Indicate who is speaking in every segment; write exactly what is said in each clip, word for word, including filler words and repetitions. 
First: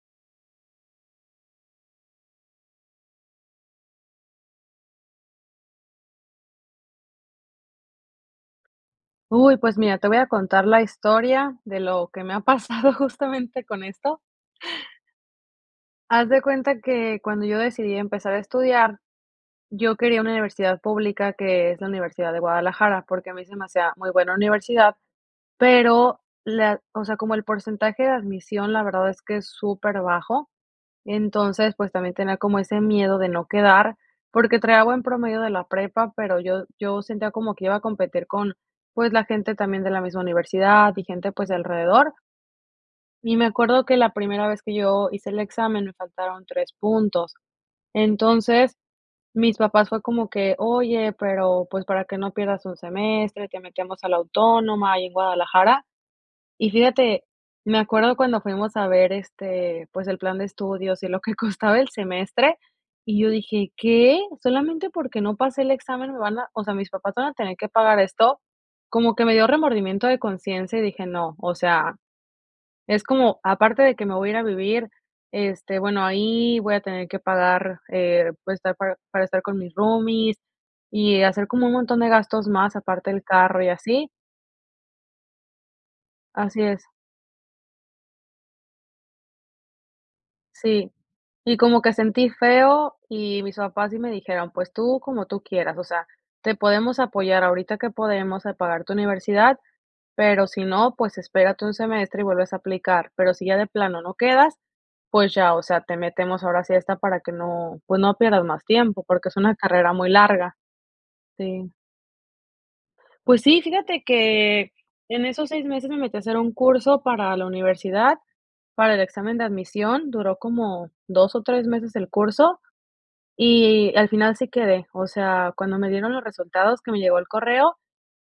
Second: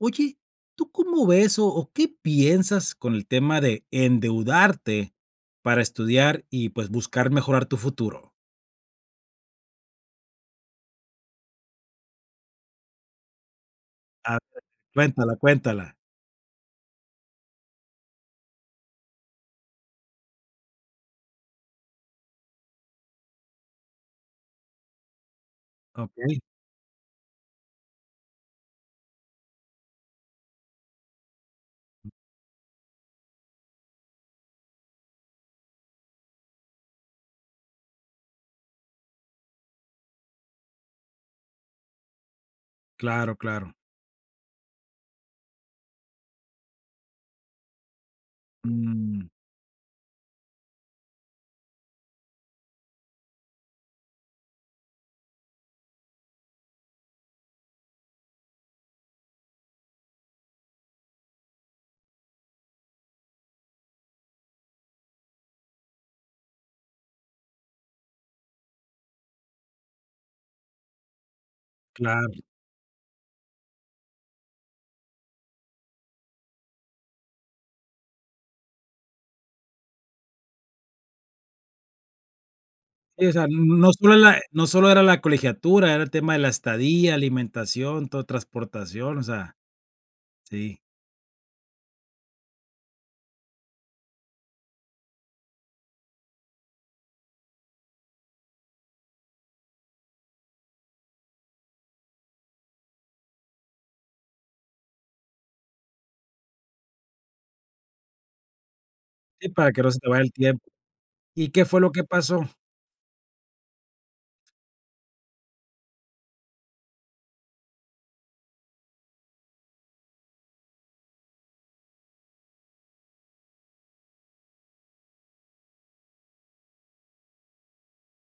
Speaker 1: Oye, ¿tú cómo ves o o qué piensas con el tema de endeudarte para estudiar y, pues, buscar mejorar tu futuro?
Speaker 2: Uy, pues mira, te voy a contar la historia de lo que me ha pasado justamente con esto.
Speaker 1: A ver, cuéntala, cuéntala.
Speaker 2: Haz de cuenta que cuando yo decidí empezar a estudiar, yo quería una universidad pública, que es la Universidad de Guadalajara, porque a mí se me hacía muy buena universidad, pero
Speaker 1: Okey.
Speaker 2: la o sea, como el porcentaje de admisión, la verdad es que es superbajo. Entonces, pues también tenía como ese miedo de no quedar, porque traía buen promedio de la prepa, pero yo yo sentía como que iba a competir con, pues, la gente también de la misma universidad y gente, pues, de alrededor.
Speaker 1: Claro,
Speaker 2: Y me
Speaker 1: claro.
Speaker 2: acuerdo que la primera vez que yo hice el examen me faltaron tres puntos. Entonces,
Speaker 1: Mm.
Speaker 2: mis papás fue como que: "Oye, pero, pues, para que no pierdas un semestre, te metemos a la Autónoma ahí en Guadalajara", y fíjate, me acuerdo cuando fuimos a ver este, pues el plan de estudios y lo que costaba el semestre y yo dije: "¿Qué? ¿Solamente porque no pasé el examen me van a o sea, mis papás van a tener que pagar esto?". Como que me dio remordimiento de conciencia y dije: "No", o sea,
Speaker 1: Claro.
Speaker 2: es como aparte de que me voy a ir a vivir este, bueno, ahí voy a tener que pagar eh, pues estar pa-para estar con mis roomies y hacer como un montón de gastos más aparte del
Speaker 1: Sí, o sea, n
Speaker 2: carro y
Speaker 1: no
Speaker 2: así.
Speaker 1: solo la no sólo era la colegiatura, era el tema de la
Speaker 2: Así es.
Speaker 1: estadía, alimentación, todo transportación, o sea, sí.
Speaker 2: Sí. Y como que sentí feo y mis papás sí me dijeron: "Pues tú como tú quieras, o sea, te podemos apoyar ahorita que podemos a pagar tu universidad, pero si no, pues espérate un semestre y vuelves a aplicar, pero si ya de plano no quedas, pues ya, o sea, te metemos ahora sí a esta para que no pues no pierdas más tiempo, porque es
Speaker 1: Sí,
Speaker 2: una
Speaker 1: para que no
Speaker 2: carrera
Speaker 1: se te
Speaker 2: muy
Speaker 1: vaya el
Speaker 2: larga".
Speaker 1: tiempo. ¿Y qué
Speaker 2: Sí.
Speaker 1: fue lo que pasó?
Speaker 2: Pues sí, fíjate que en esos seis meses me metí a hacer un curso para la universidad, para el examen de admisión, duró como dos o tres meses el curso, y al final sí quedé, o sea, cuando me dieron los resultados, que me llegó el correo,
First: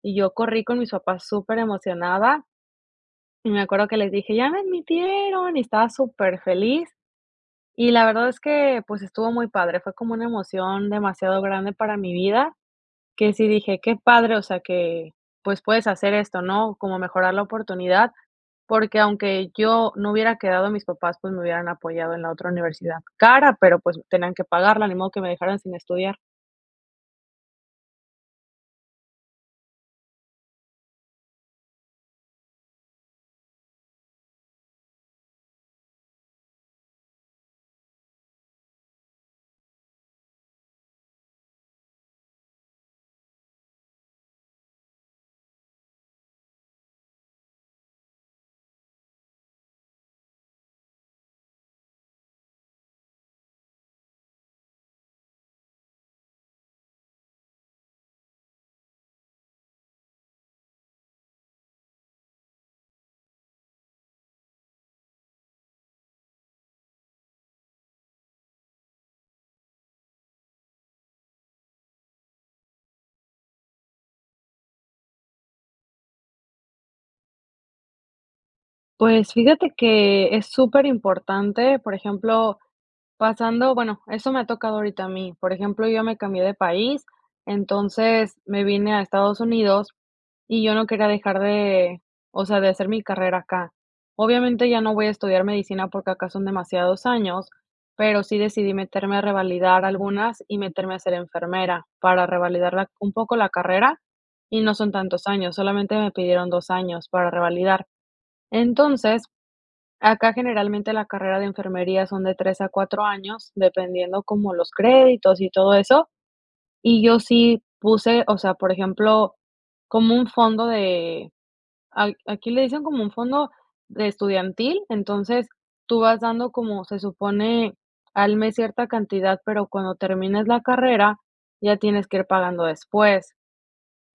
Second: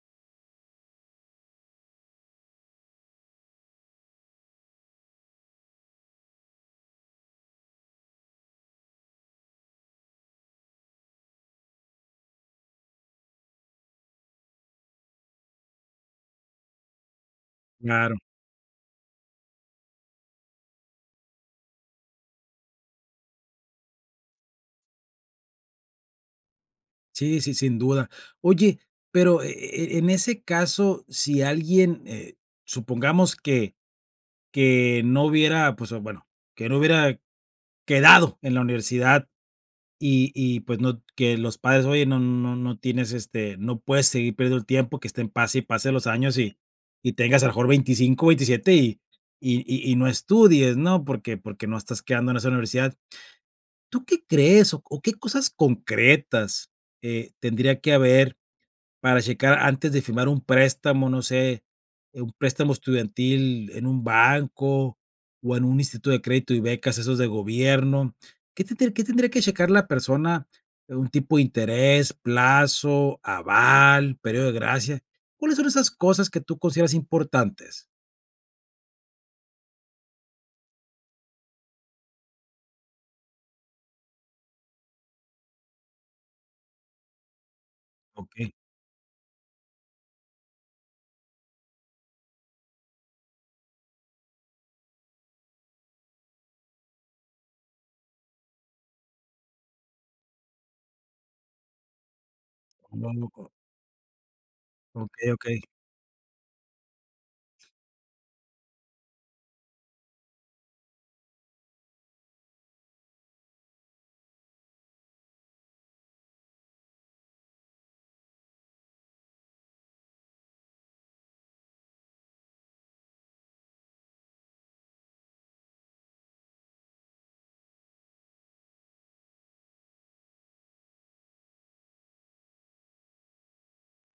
Speaker 2: y yo corrí con mis papás superemocionada y me acuerdo que les dije: "¡Ya me admitieron!" y estaba superfeliz y la verdad es que, pues, estuvo muy padre, fue como una emoción demasiado grande para mi vida que sí dije: "Qué padre", o sea que, pues, puedes hacer esto, ¿no? Como mejorar la oportunidad,
Speaker 1: Claro.
Speaker 2: porque aunque yo no hubiera quedado mis papás, pues me hubieran apoyado en la otra universidad cara, pero, pues tenían que pagarla, ni modo que me dejaran sin estudiar.
Speaker 1: Sí, sí, sin duda. Oye, pero, e e eh, en ese caso, sí alguien, eh, supongamos que que no hubiera, pues, bueno, que no hubiera quedado en la universidad, y y, pues, no que los padres oyen no no no tienes, este, no puedes seguir perdiendo el tiempo, que estén pase y pase los años, y y tengas a lo mejor veinticinco, ventisiete, y y y no estudies, ¿no? Porque porque no estás quedando en esa universidad. ¿Tú qué crees, o qué cosas concretas, eh, tendría que haber para checar antes de firmar un préstamo, no sé, un préstamo estudiantil en un banco, o en un instituto de crédito y becas, esos de gobierno? ¿Qué tendría qué tendría que checar la persona de un tipo de interés, plazo, aval, período de gracia? ¿Cuáles son esas cosas que tú consideras importantes?
Speaker 2: Pues, fíjate que es súper importante, por ejemplo, pasando bueno, eso me ha tocado ahorita a mí. Por ejemplo, yo ya me cambié de país, entonces
Speaker 1: Okey.
Speaker 2: me vine a Estados Unidos, y yo no quería dejar de, o sea, de hacer mi carrera acá. Obviamente ya no voy a estudiar medicina porque acá son demasiados años, pero sí decidí meterme a revalidar algunas, y meterme a ser enfermera para revalidarla
Speaker 1: No
Speaker 2: un
Speaker 1: no
Speaker 2: poco la
Speaker 1: co
Speaker 2: carrera. Y no son tantos
Speaker 1: Okey,
Speaker 2: años,
Speaker 1: okey.
Speaker 2: solamente me pidieron dos años para revalidar. Entonces, acá generalmente la carrera de enfermería son de tres a cuatro años, dependiendo como los créditos y todo eso. Y yo sí puse, o sea, por ejemplo, como un fondo de a aquí le dicen como un fondo de estudiantil. Entonces, tú vas dando, como se supone, al mes cierta cantidad, pero cuando termines la carrera ya tienes que ir pagando después.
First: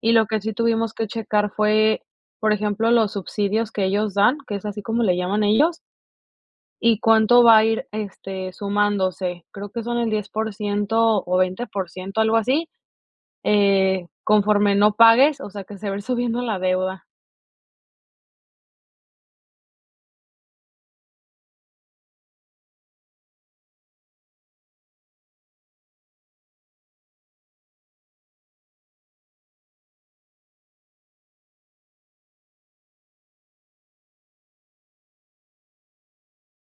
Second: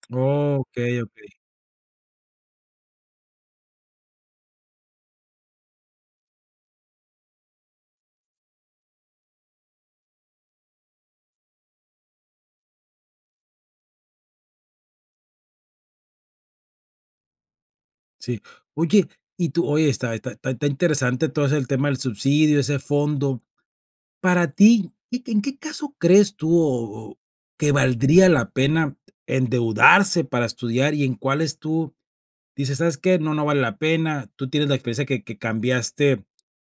Speaker 2: Y lo que sí tuvimos
Speaker 1: Okey,
Speaker 2: que
Speaker 1: okey.
Speaker 2: checar fue, por ejemplo, los subsidios que ellos dan, que es así como le llaman ellos, y cuánto va a ir, este, sumándose. Creo que son el diez por ciento, o veinte por ciento algo así, eh, conforme no pagues. O sea, que se va a ir subiendo la deuda.
Speaker 1: Sí, oye, y tú oye, está está está interesante todo ese el tema del subsidio, ese fondo. Para ti, ¿y que en qué caso crees tú, o o que valdría la pena endeudarse para estudiar y en cuáles, tú dices: "Sabes qué, no, no vale la pena"?, tú tienes la experiencia que que cambiaste,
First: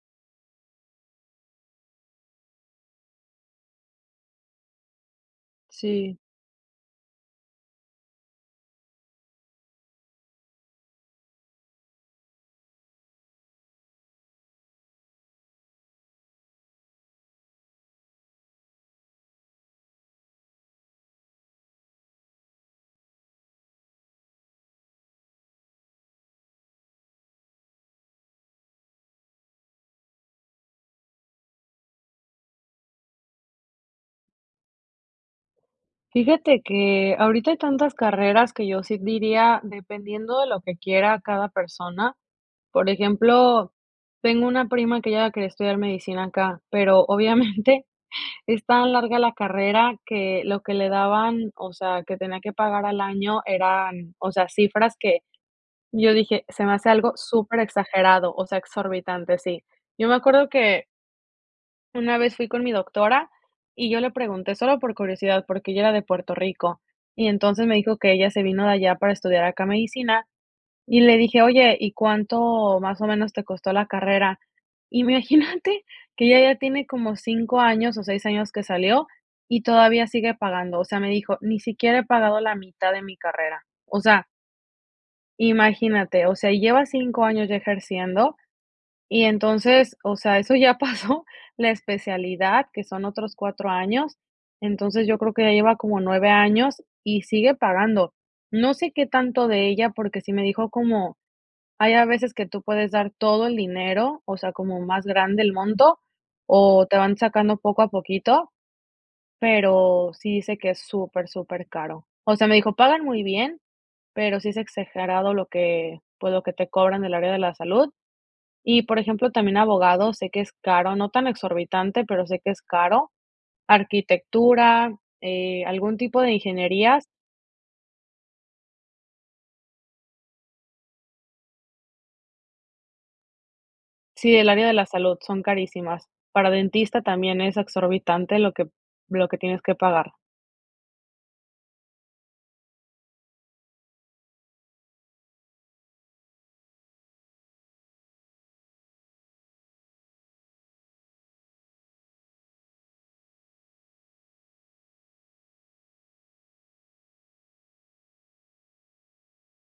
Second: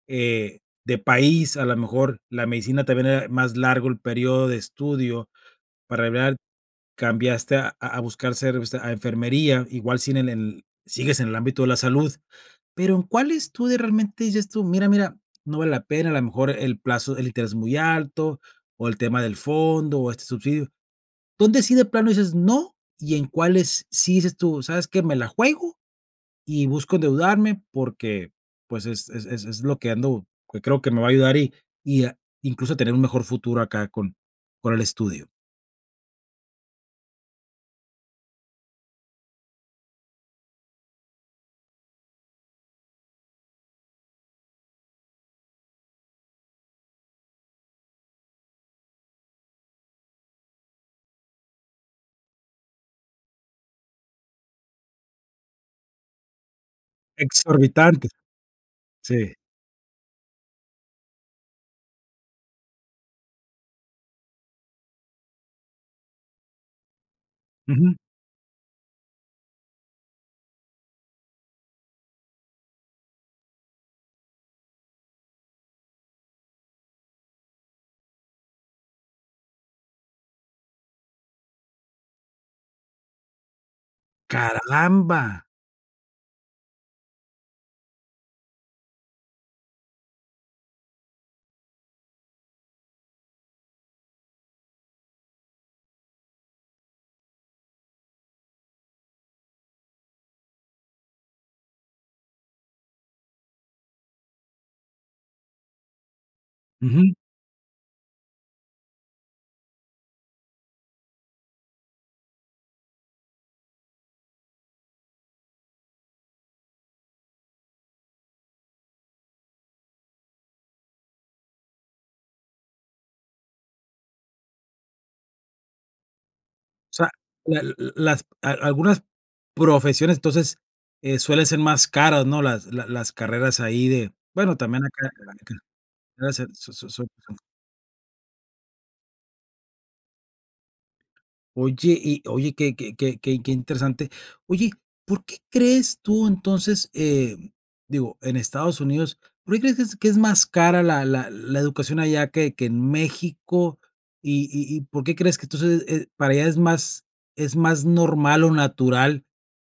Speaker 1: eh, de país, a la mejor, la medicina también era más largo el período de estudio, para,
Speaker 2: Sí.
Speaker 1: [unintelligible] cambiaste a a buscar ser o sea, a enfermería, igual si en en sigues en el ámbito de la salud. Pero, ¿en cuáles tú de realmente dices tú: "Mira, mira, no vale la pena", a la mejor, el plazo, el interés es muy alto, o el tema del fondo, o este subsidio? ¿Dónde sí de plano dices: "No" y en cuáles, sí dices tú: "Sabes qué, me la juego y busco endeudarme"?, porque, pues, es es es es es lo que ando, que creo que me va a ayudar y y a incluso tener un mejor futuro acá con con el estudio.
Speaker 2: Fíjate que ahorita hay tantas carreras que yo sí diría, dependiendo de lo que quiera cada persona. Por ejemplo, tengo una prima que ella quería estudiar medicina acá, pero obviamente, es tan larga la carrera que lo que le daban, o sea, que tenía que pagar al año eran, o sea, cifras que yo dije: "Se me hace algo
Speaker 1: Exorbitante.
Speaker 2: superexagerado", o sea,
Speaker 1: Sí.
Speaker 2: exorbitante, sí. Yo me acuerdo que una vez fui con mi doctora y yo le pregunté solo por curiosidad, porque ella era de Puerto Rico, y entonces, me
Speaker 1: Ujú.
Speaker 2: dijo: "Que ella se vino de allá para estudiar acá medicina", y le dije: "Oye, ¿y cuánto más o menos te costó la carrera?", imagínate que ella ya tiene como cinco años o seis años que salió, y todavía sigue pagando, o sea, me dijo: "Ni siquiera he pagado la mitad de mi carrera". O sea
Speaker 1: ¡Caramba!
Speaker 2: imagínate, o sea, y lleva cinco años ya ejerciendo y entonces, o sea, eso ya pasó la especialidad, que son otros cuatro años. Entonces, yo creo que ya lleva como nueve años y sigue pagando. No sé, qué tanto de ella porque sí me dijo, como: "Hay a veces que tú puedes dar todo el dinero", o sea, como más grande el monto, o te van
Speaker 1: Ujú.
Speaker 2: sacando poco a poquito, pero, sí dice que es súper, supercaro. O sea, me dijo: "Pagan muy bien, pero sí es exagerado lo que, pues, lo que te cobran del área de la salud", y, por ejemplo, también abogados sé que es caro, no tan exorbitante, pero sé que es caro, arquitectura, eh, algún tipo de
Speaker 1: O
Speaker 2: ingenierías.
Speaker 1: sea, la l las a algunas profesiones, entonces, eh, suelen ser más caras, ¿no?, las la las carreras ahí de
Speaker 2: Sí, del
Speaker 1: bueno,
Speaker 2: área de
Speaker 1: también
Speaker 2: la
Speaker 1: acá,
Speaker 2: salud,
Speaker 1: te la
Speaker 2: son
Speaker 1: aniquila.
Speaker 2: carísimas,
Speaker 1: Gracias,
Speaker 2: para
Speaker 1: so so
Speaker 2: dentista,
Speaker 1: son son
Speaker 2: también es exorbitante, lo que lo que tienes que pagar.
Speaker 1: Oye y oye que que que que interesante. Oye, ¿por qué crees tú entonces? Eh digo, en Estados Unidos, ¿por qué crees que es que es más cara la la la educación allá que que en México? Y y y, ¿por qué crees que entonces es para allá es más es más normal o natural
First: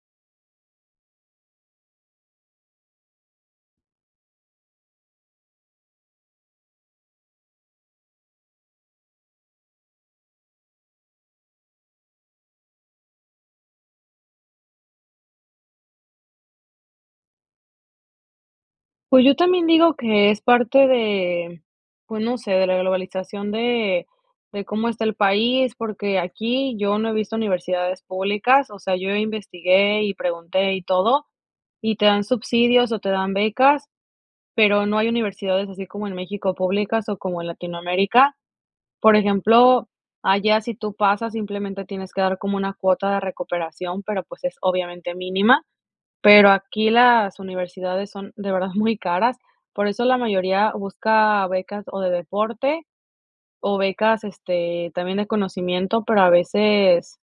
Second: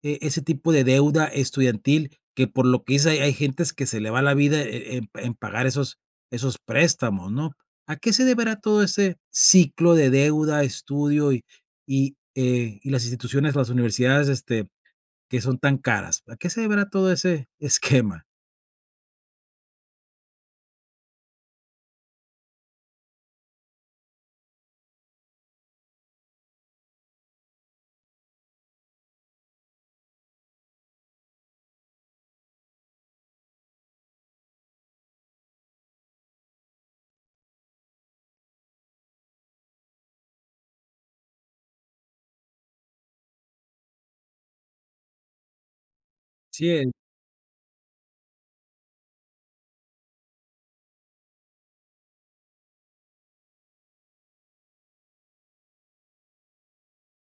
Speaker 1: e ese tipo de deuda estudiantil que por lo que dice hay hay gentes que se le va la vida eh eh en en pagar esos esos préstamos, ¿no? ¿A qué se deberá todo ese ciclo de deuda, estudio y y, eh, y las instituciones, las universidades, este, que son tan caras? ¿A qué se deberá todo ese esquema?
Speaker 2: Pues yo también digo que es parte de pues no sé, de la globalización de de cómo está el país, porque aquí yo no he visto universidades públicas, o sea, yo investigué y pregunté y todo, y te dan subsidios o te dan becas, pero no hay universidades así como en México públicas o como en Latinoamérica. Por ejemplo, allá si tú pasas simplemente tienes que dar como una cuota de recuperación, pero pues es obviamente mínima, pero aquí
Speaker 1: Cien.
Speaker 2: las universidades son de verdad muy caras, por eso la mayoría busca becas o de deporte o becas, este, también en conocimiento, pero a veces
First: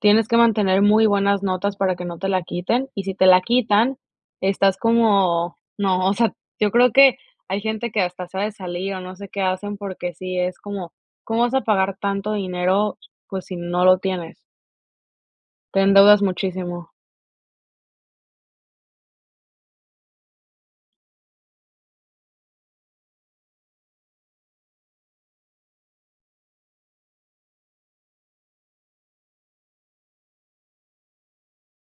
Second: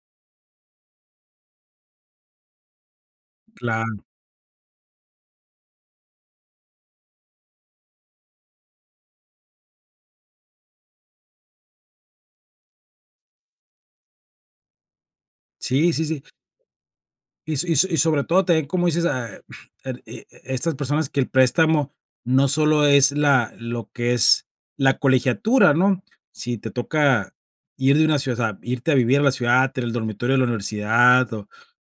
Speaker 2: tienes que mantener muy buenas notas para que no te la quiten, y si te la
Speaker 1: Claro.
Speaker 2: quitan estás como: "¡No!". O sea, yo creo que hay gente que hasta se ha de salir o no sé qué hacen porque sí es como: "¿Cómo vas a pagar tanto dinero?". Pues si no lo tienes. Te
Speaker 1: Sí, sí, sí.
Speaker 2: endeudas muchísimo.
Speaker 1: Y so y so y sobre todo también, como dices, a e e estas personas que el préstamo no solo es la lo que es la colegiatura, ¿no? Si te toca ir de una ciudad osea, irte a vivir a la ciudad, tener el dormitorio de la universidad o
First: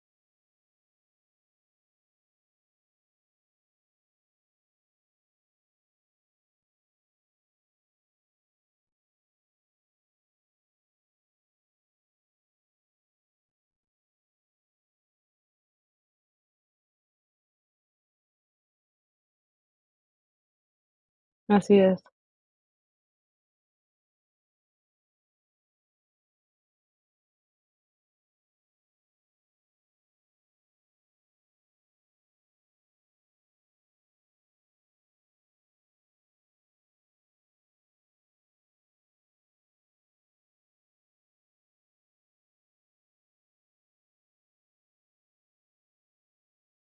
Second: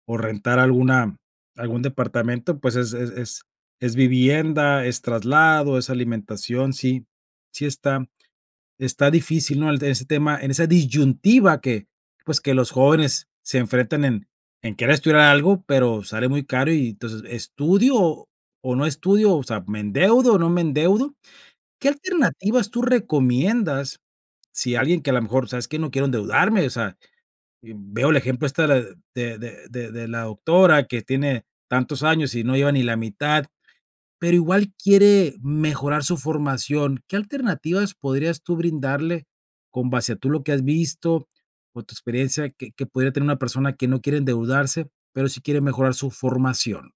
Speaker 1: o rentar alguna algún departamento, pues, es es es es vivienda, es traslado, es alimentación, sí sí está está difícil, ¿no? En ese tema, en esa disyuntiva que, pues, que los jóvenes se enfrenten en en querer estudiar algo, pero sale muy caro y, entonces, ¿estudio o no estudio, o sea, me endeudo o no me endeudo?
Speaker 2: Así
Speaker 1: ¿Qué
Speaker 2: es.
Speaker 1: alternativas tú recomiendas? Si alguien que a lo mejor, ¿sabes qué? No quiero endeudarme, o sea, veo el ejemplo esta de de de de la doctora que tiene tantos años y no lleva ni la mitad, pero igual quiere mejorar su formación. ¿Qué alternativas podrías tú brindarle con base a tú lo que has visto o tu experiencia que que pudiera tener una persona que no quiere endeudarse, pero sí quiere mejorar su formación?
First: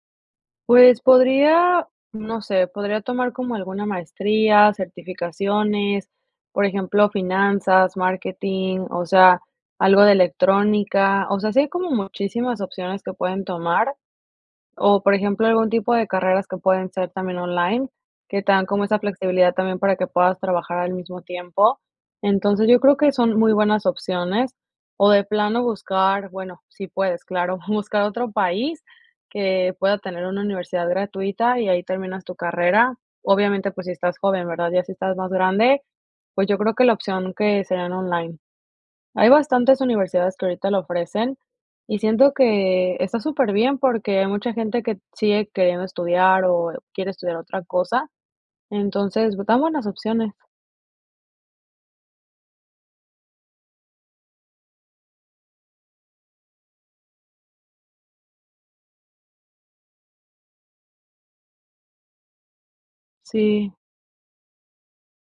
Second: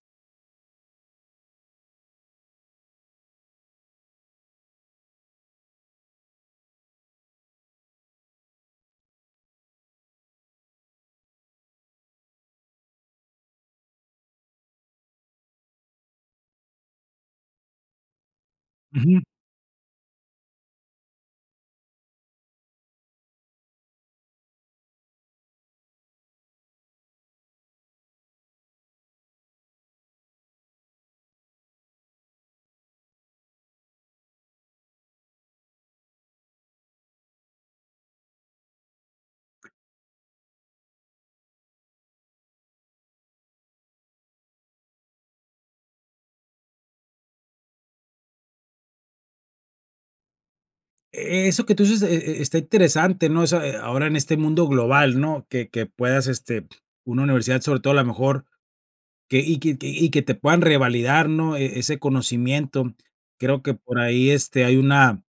Speaker 2: Pues podría, no sé, podría tomar como alguna maestría, certificaciones, por ejemplo, finanzas, marketing, o sea, algo de electrónica, o sea, sí hay como muchísimas opciones que pueden tomar. O, por ejemplo, algún tipo de carreras que pueden ser también online, que te dan como esa
Speaker 1: Ujú.
Speaker 2: flexibilidad también, para que puedas trabajar al mismo tiempo. Entonces, yo creo que son muy buenas opciones, o de plano buscar bueno, sí puedes claro, buscar otro país que pueda tener una universidad gratuita, y ahí terminas tu carrera. Obviamente, pues si estás joven, ¿verdad? Ya si estás más grande, pues yo creo que la opción, que serían online. Hay bastantes universidades, que ahorita lo ofrecen, y siento que está superbién, porque hay mucha gente que sigue queriendo estudiar, o quiere estudiar otra cosa, entonces dan buenas opciones.
Speaker 1: E eso que tú dices, e e está interesante, ¿no? Esa, ahora en este mundo global, ¿no? Que que puedas, este, una universidad, sobre todo a lo mejor, que y que y que te puedan revalidar, ¿no? E ese conocimiento. Creo que
Speaker 2: Sí.
Speaker 1: por ahí, este, hay una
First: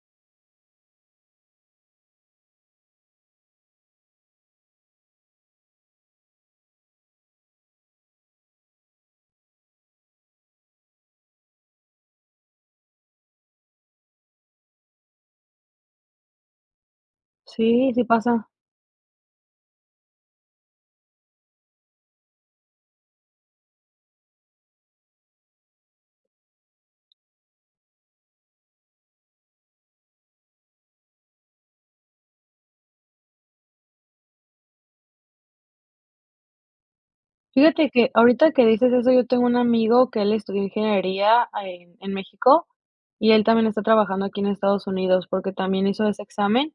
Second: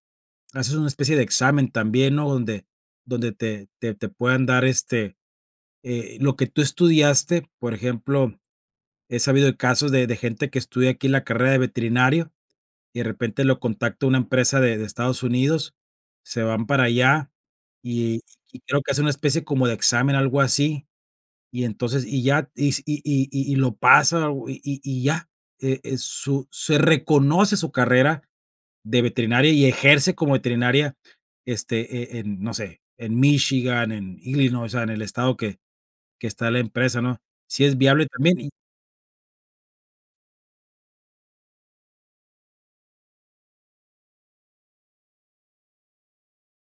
Speaker 1: haces una especie de examen también, ¿no? Donde donde te te te puedan dar, este, eh, lo que tú estudiaste, por ejemplo, he sabido de casos de de gente, que estudia aquí en la carrera de veterinario, y de repente lo contacto una empresa de de Estados Unidos, se van para allá,
Speaker 2: Sí, sí pasa.
Speaker 1: y,-y creo que hacen una especie como de examen, algo así. Y entonces y ya si y y y lo pasa y y ya. Eh, su se reconoce su carrera de veterinaria y ejerce como veterinaria, este, eh eh, no sé, en Michigan, en Illinois, o sea, en el estado que que está la empresa, ¿no? Sí es
Speaker 2: Fíjate
Speaker 1: viable
Speaker 2: que
Speaker 1: también, y
Speaker 2: ahorita que dices eso, yo tengo un amigo que él estudió ingeniería ahí en México, y él también está trabajando aquí en Estados Unidos, porque también hizo ese examen,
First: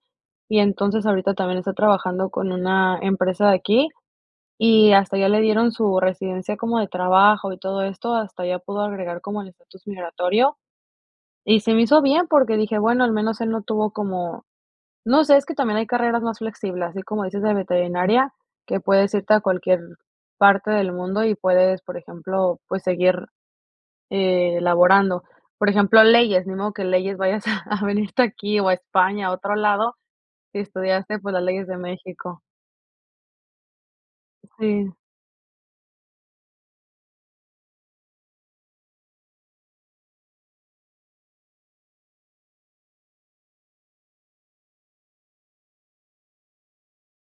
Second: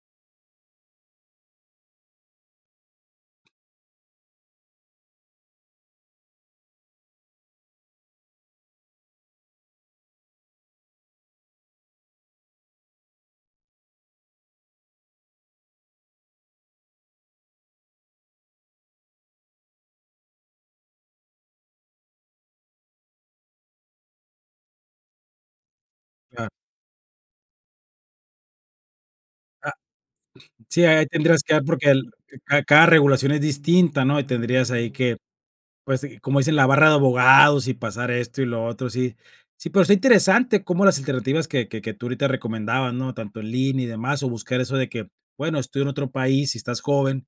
Speaker 2: y entonces ahorita también está trabajando con una empresa de aquí, y hasta ya le dieron su residencia como de trabajo y todo esto, hasta ya pudo agregar como el estatus migratorio. Y se me hizo bien, porque dije: "Bueno, al menos él no tuvo como", no sé, es que también hay carreras más flexibles, así como dices de veterinaria, que puedes irte a cualquier parte del mundo y puedes, por ejemplo, pues seguir, eh, laborando. Por ejemplo, leyes,
Speaker 1: Claro.
Speaker 2: ni modo que leyes vayas a a venirte aquí o a España, a otro
Speaker 1: Ah.
Speaker 2: lado, si
Speaker 1: Sí, ahí ya
Speaker 2: estudiaste, pues
Speaker 1: tendrías
Speaker 2: las
Speaker 1: que dar
Speaker 2: leyes de
Speaker 1: porque el
Speaker 2: México.
Speaker 1: ca cada regulación es distinta, ¿no? Y tendrías ahí
Speaker 2: Sí.
Speaker 1: que, pues, como dicen, la barra de abogados y pasar esto y lo otro, sí. Sí, pero está interesante cómo las alternativas que que que tú ahorita recomendabas, ¿no? Tanto en línea y demás, o buscar eso de que, bueno, estoy en otro país y estás joven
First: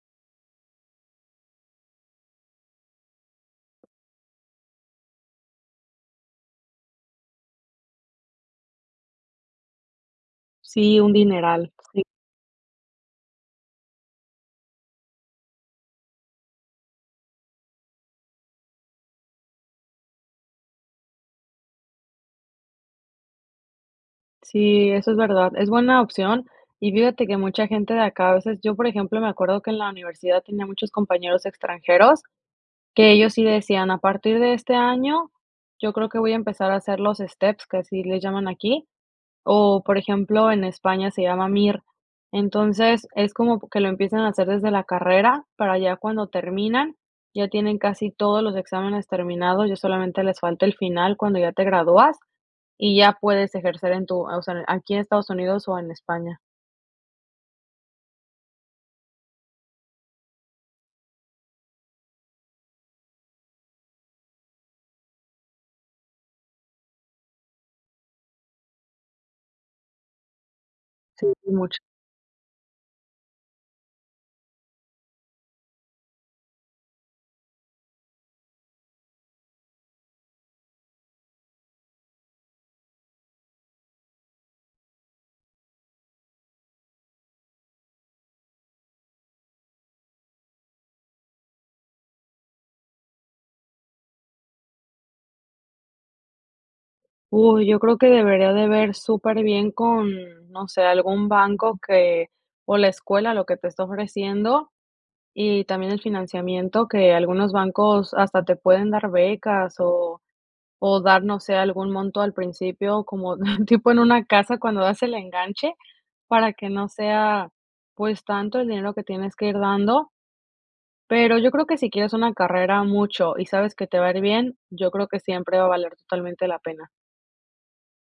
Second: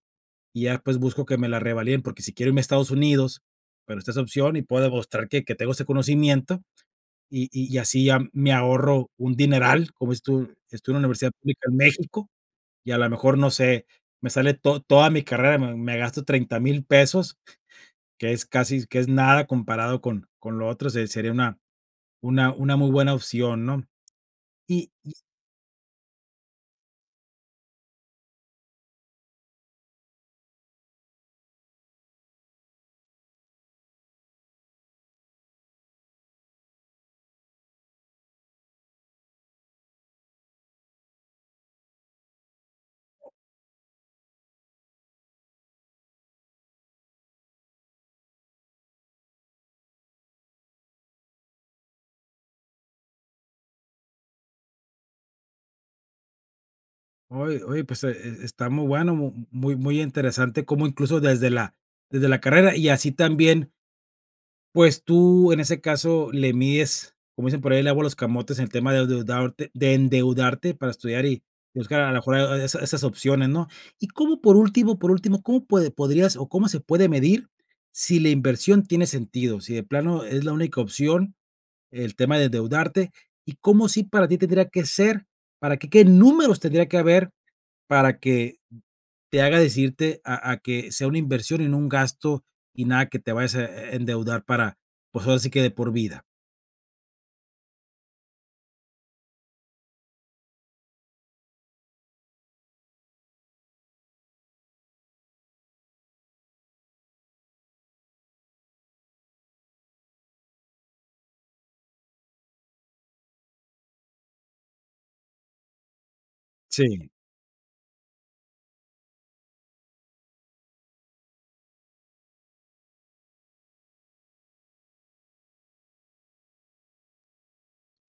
Speaker 1: y ya, pues, busco que me la revaliden, porque sí quiero irme a Estados Unidos, pero está esa opción y puedo demostrar que que tengo ese conocimiento y y así ya me ahorro un dineral. Como dices tu, estudio
Speaker 2: Sí,
Speaker 1: en la
Speaker 2: un
Speaker 1: universidad pública
Speaker 2: dineral.
Speaker 1: en
Speaker 2: Sí.
Speaker 1: México y, a la mejor, no sé, me sale to toda mi carrera, me me gasto treinta mil pesos, que es casi que es nada comparado con con lo otro, se sería una una una muy buena opción, ¿no?
Speaker 2: Sí,
Speaker 1: Y
Speaker 2: eso
Speaker 1: y
Speaker 2: es verdad, es buena opción y fíjate que mucha gente de acá a veces, yo por ejemplo, me acuerdo que en la universidad tenía muchos compañeros extranjeros que ellos sí decían: "A partir de este año yo creo que voy a empezar a hacer los steps," que así le llaman aquí, o por ejemplo, en España se llama MIR. Entonces, es como que lo empiezan a hacer desde la carrera para ya cuando terminan, ya tienen casi todos los exámenes terminados, ya solamente les falta el final cuando ya te gradúas, y ya puedes ejercer en tu o sea, aquí en Estados Unidos o en España.
Speaker 1: Oye oye, pues, e está está muy bueno, muy muy interesante, como incluso desde la desde la carrera, y así también pues, tú, en ese caso, le mides, como dicen por ahí, el agua a los camotes en el tema de deudarte de endeudarte para estudiar
Speaker 2: Sí,
Speaker 1: y
Speaker 2: sí mucho.
Speaker 1: buscar a la mejor esa esas opciones, ¿no? Y cómo por último por último, ¿cómo puede podrías o cómo se puede medir sí la inversión tiene sentido?, sí de plano es la única opción el tema de endeudarte, ¿y cómo sí para ti tendría que ser para qué qué números tendría que haber para que te haga decirte a a que sea una inversión y no un gasto y nada que te vayas a e endeudar para, pues ahora sí que de por vida?
Speaker 2: Uy. Yo creo que debería de ver superbién con, no sé, algún banco que o la escuela, lo que te está ofreciendo. Y también, el financiamiento que algunos bancos hasta te pueden dar, becas o o dar no sé algún monto al principio, como tipo en una casa, cuando das el enganche para que, no
Speaker 1: Sí.
Speaker 2: sea pues, tanto el dinero, que tienes que ir dando. Pero yo creo que si quieres una carrera mucho y sabes que te va a ir bien, yo creo que siempre va a valer totalmente la pena.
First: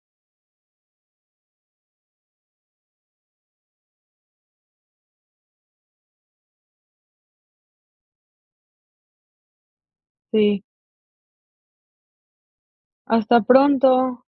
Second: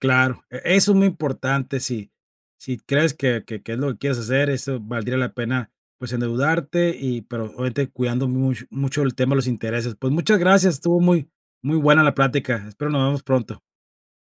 Speaker 1: Claro, e eso es muy importante sí sí crees que que que es lo que quieres hacer, eso valdría la pena, pues endeudarte y, pero, obviamente, cuidando mucho mucho el tema de los intereses. Pues muchas
Speaker 2: Sí.
Speaker 1: gracias, estuvo muy muy buena la plática. Espero nos veamos
Speaker 2: Hasta
Speaker 1: pronto.
Speaker 2: pronto.